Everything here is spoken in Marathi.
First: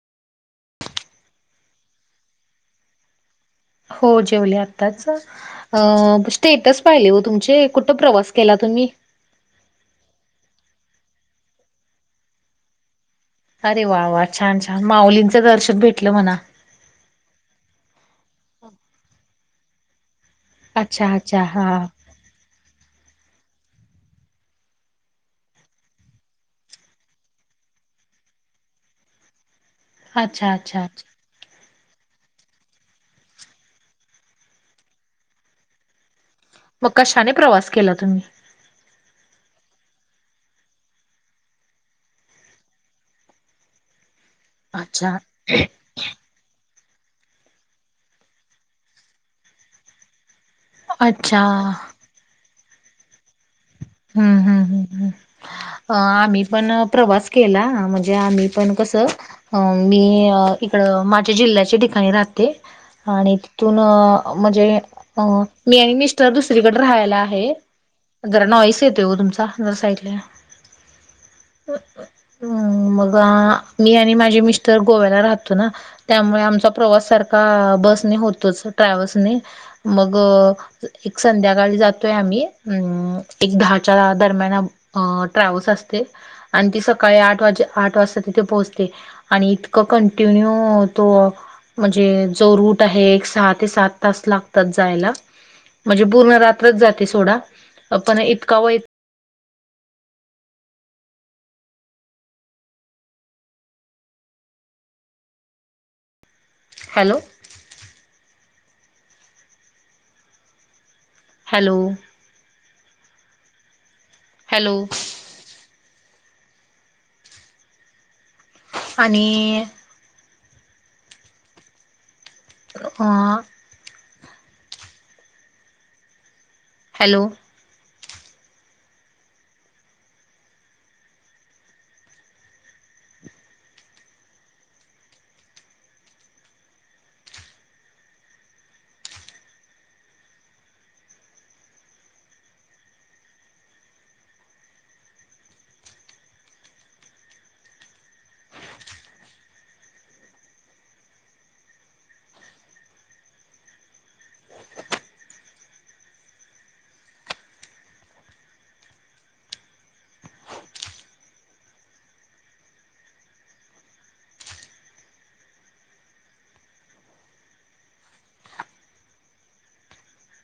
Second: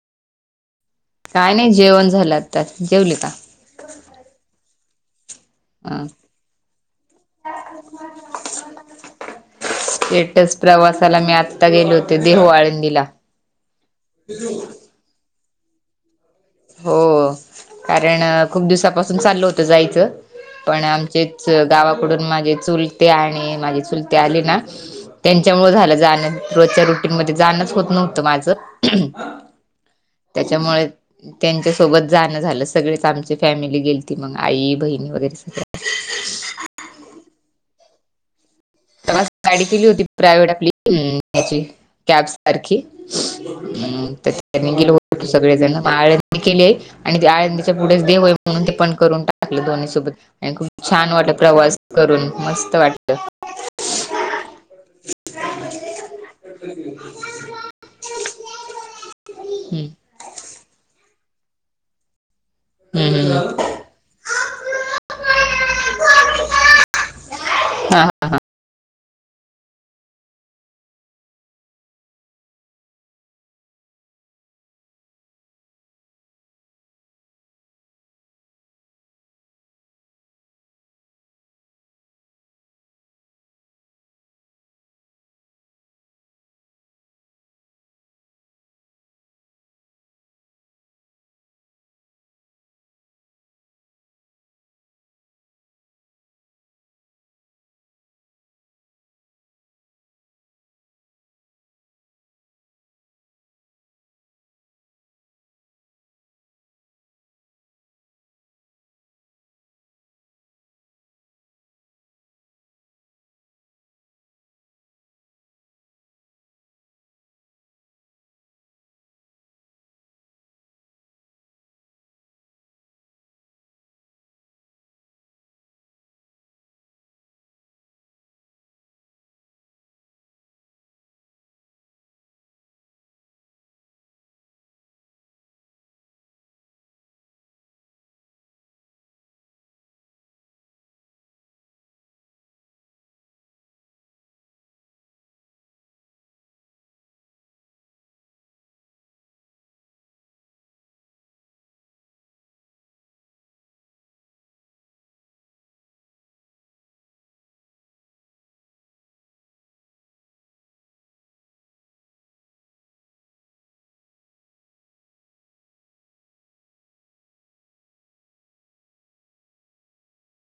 काय नाही जेवण झालं त्यात जेवल का हो जेवले आताच अ ह स्टेटस पाहिले हो तुमचे कुठं प्रवास केला तुम्ही स्टेटच प्रवासाला मी आत्ता गेलो होते देह आळंदीला अरे वा वा छान छान माउलींचं दर्शन भेटलं म्हणा हो कारण खूप दिवसापासून चालल होतं जायचं पण अच्छा अच्छा आमचेच हा गावाकडून माझे चुलते आणि माझी चुलते आले ना त्यांच्यामु झालं जाणं रोजच्या रुटीनमध्येध्ये जाणंच होत नव्हतं माझं अच्छा अच्छा त्याच्यामुळे अच्छा त्यांच्या सोबत जाणं झालं सगळेच आमची फॅमिली गेल त मग आई बहिणी वगैरे सगळ [inaudible] मग कशाने प्रवास केला तुम्ही गाडी केली होती प्रायव्हेट आपलीची कॅब सारखी त्यानी गेलो अच्छा होत सगळे जण केली आणि ते आ त्याच्या पुढेच देवय म्हणून ते पण करून टाकले दोन्ही सोबत छान वाटत अच्छा प्रवास करून मस्त वाटत हम्म हम् ह्् आम्ही पण प्रवास केला म्हणजे आम्ही पण कसं हम्म, मी इकड माझ्या जिल्ह्याच्या ठिकाणी राहते हम्म, आणि हम्म. तिथून म्हणजे मी आणि मिस्टर हा दुसरीकडे राहायला आहे हा हा जरा नॉईस येते हो तुमचा जर साईितल्या ह मग मी आणि माझी मिस्टर गोव्याला राहतो ना त्यामुळे आमचा प्रवास सारखा बसने होतोच ट्रॅव्हल्सने मग एक संध्याकाळी जातोय आम्ही अम एक दहा च दरम्यान ट्रॅव्हल्स असते आणि ती सकाळी आठ वाज आठ वाजता तिथे पोहोचते आणि इतकं कंटिन्यू तो म्हणजे जो रूट आहे एक सहा ते सात तास लागतात जायला म्हणजे पूर्ण रात्रच जाते सोडा पण इतका व हॅलो हॅलो हॅलो आणि ह हॅलो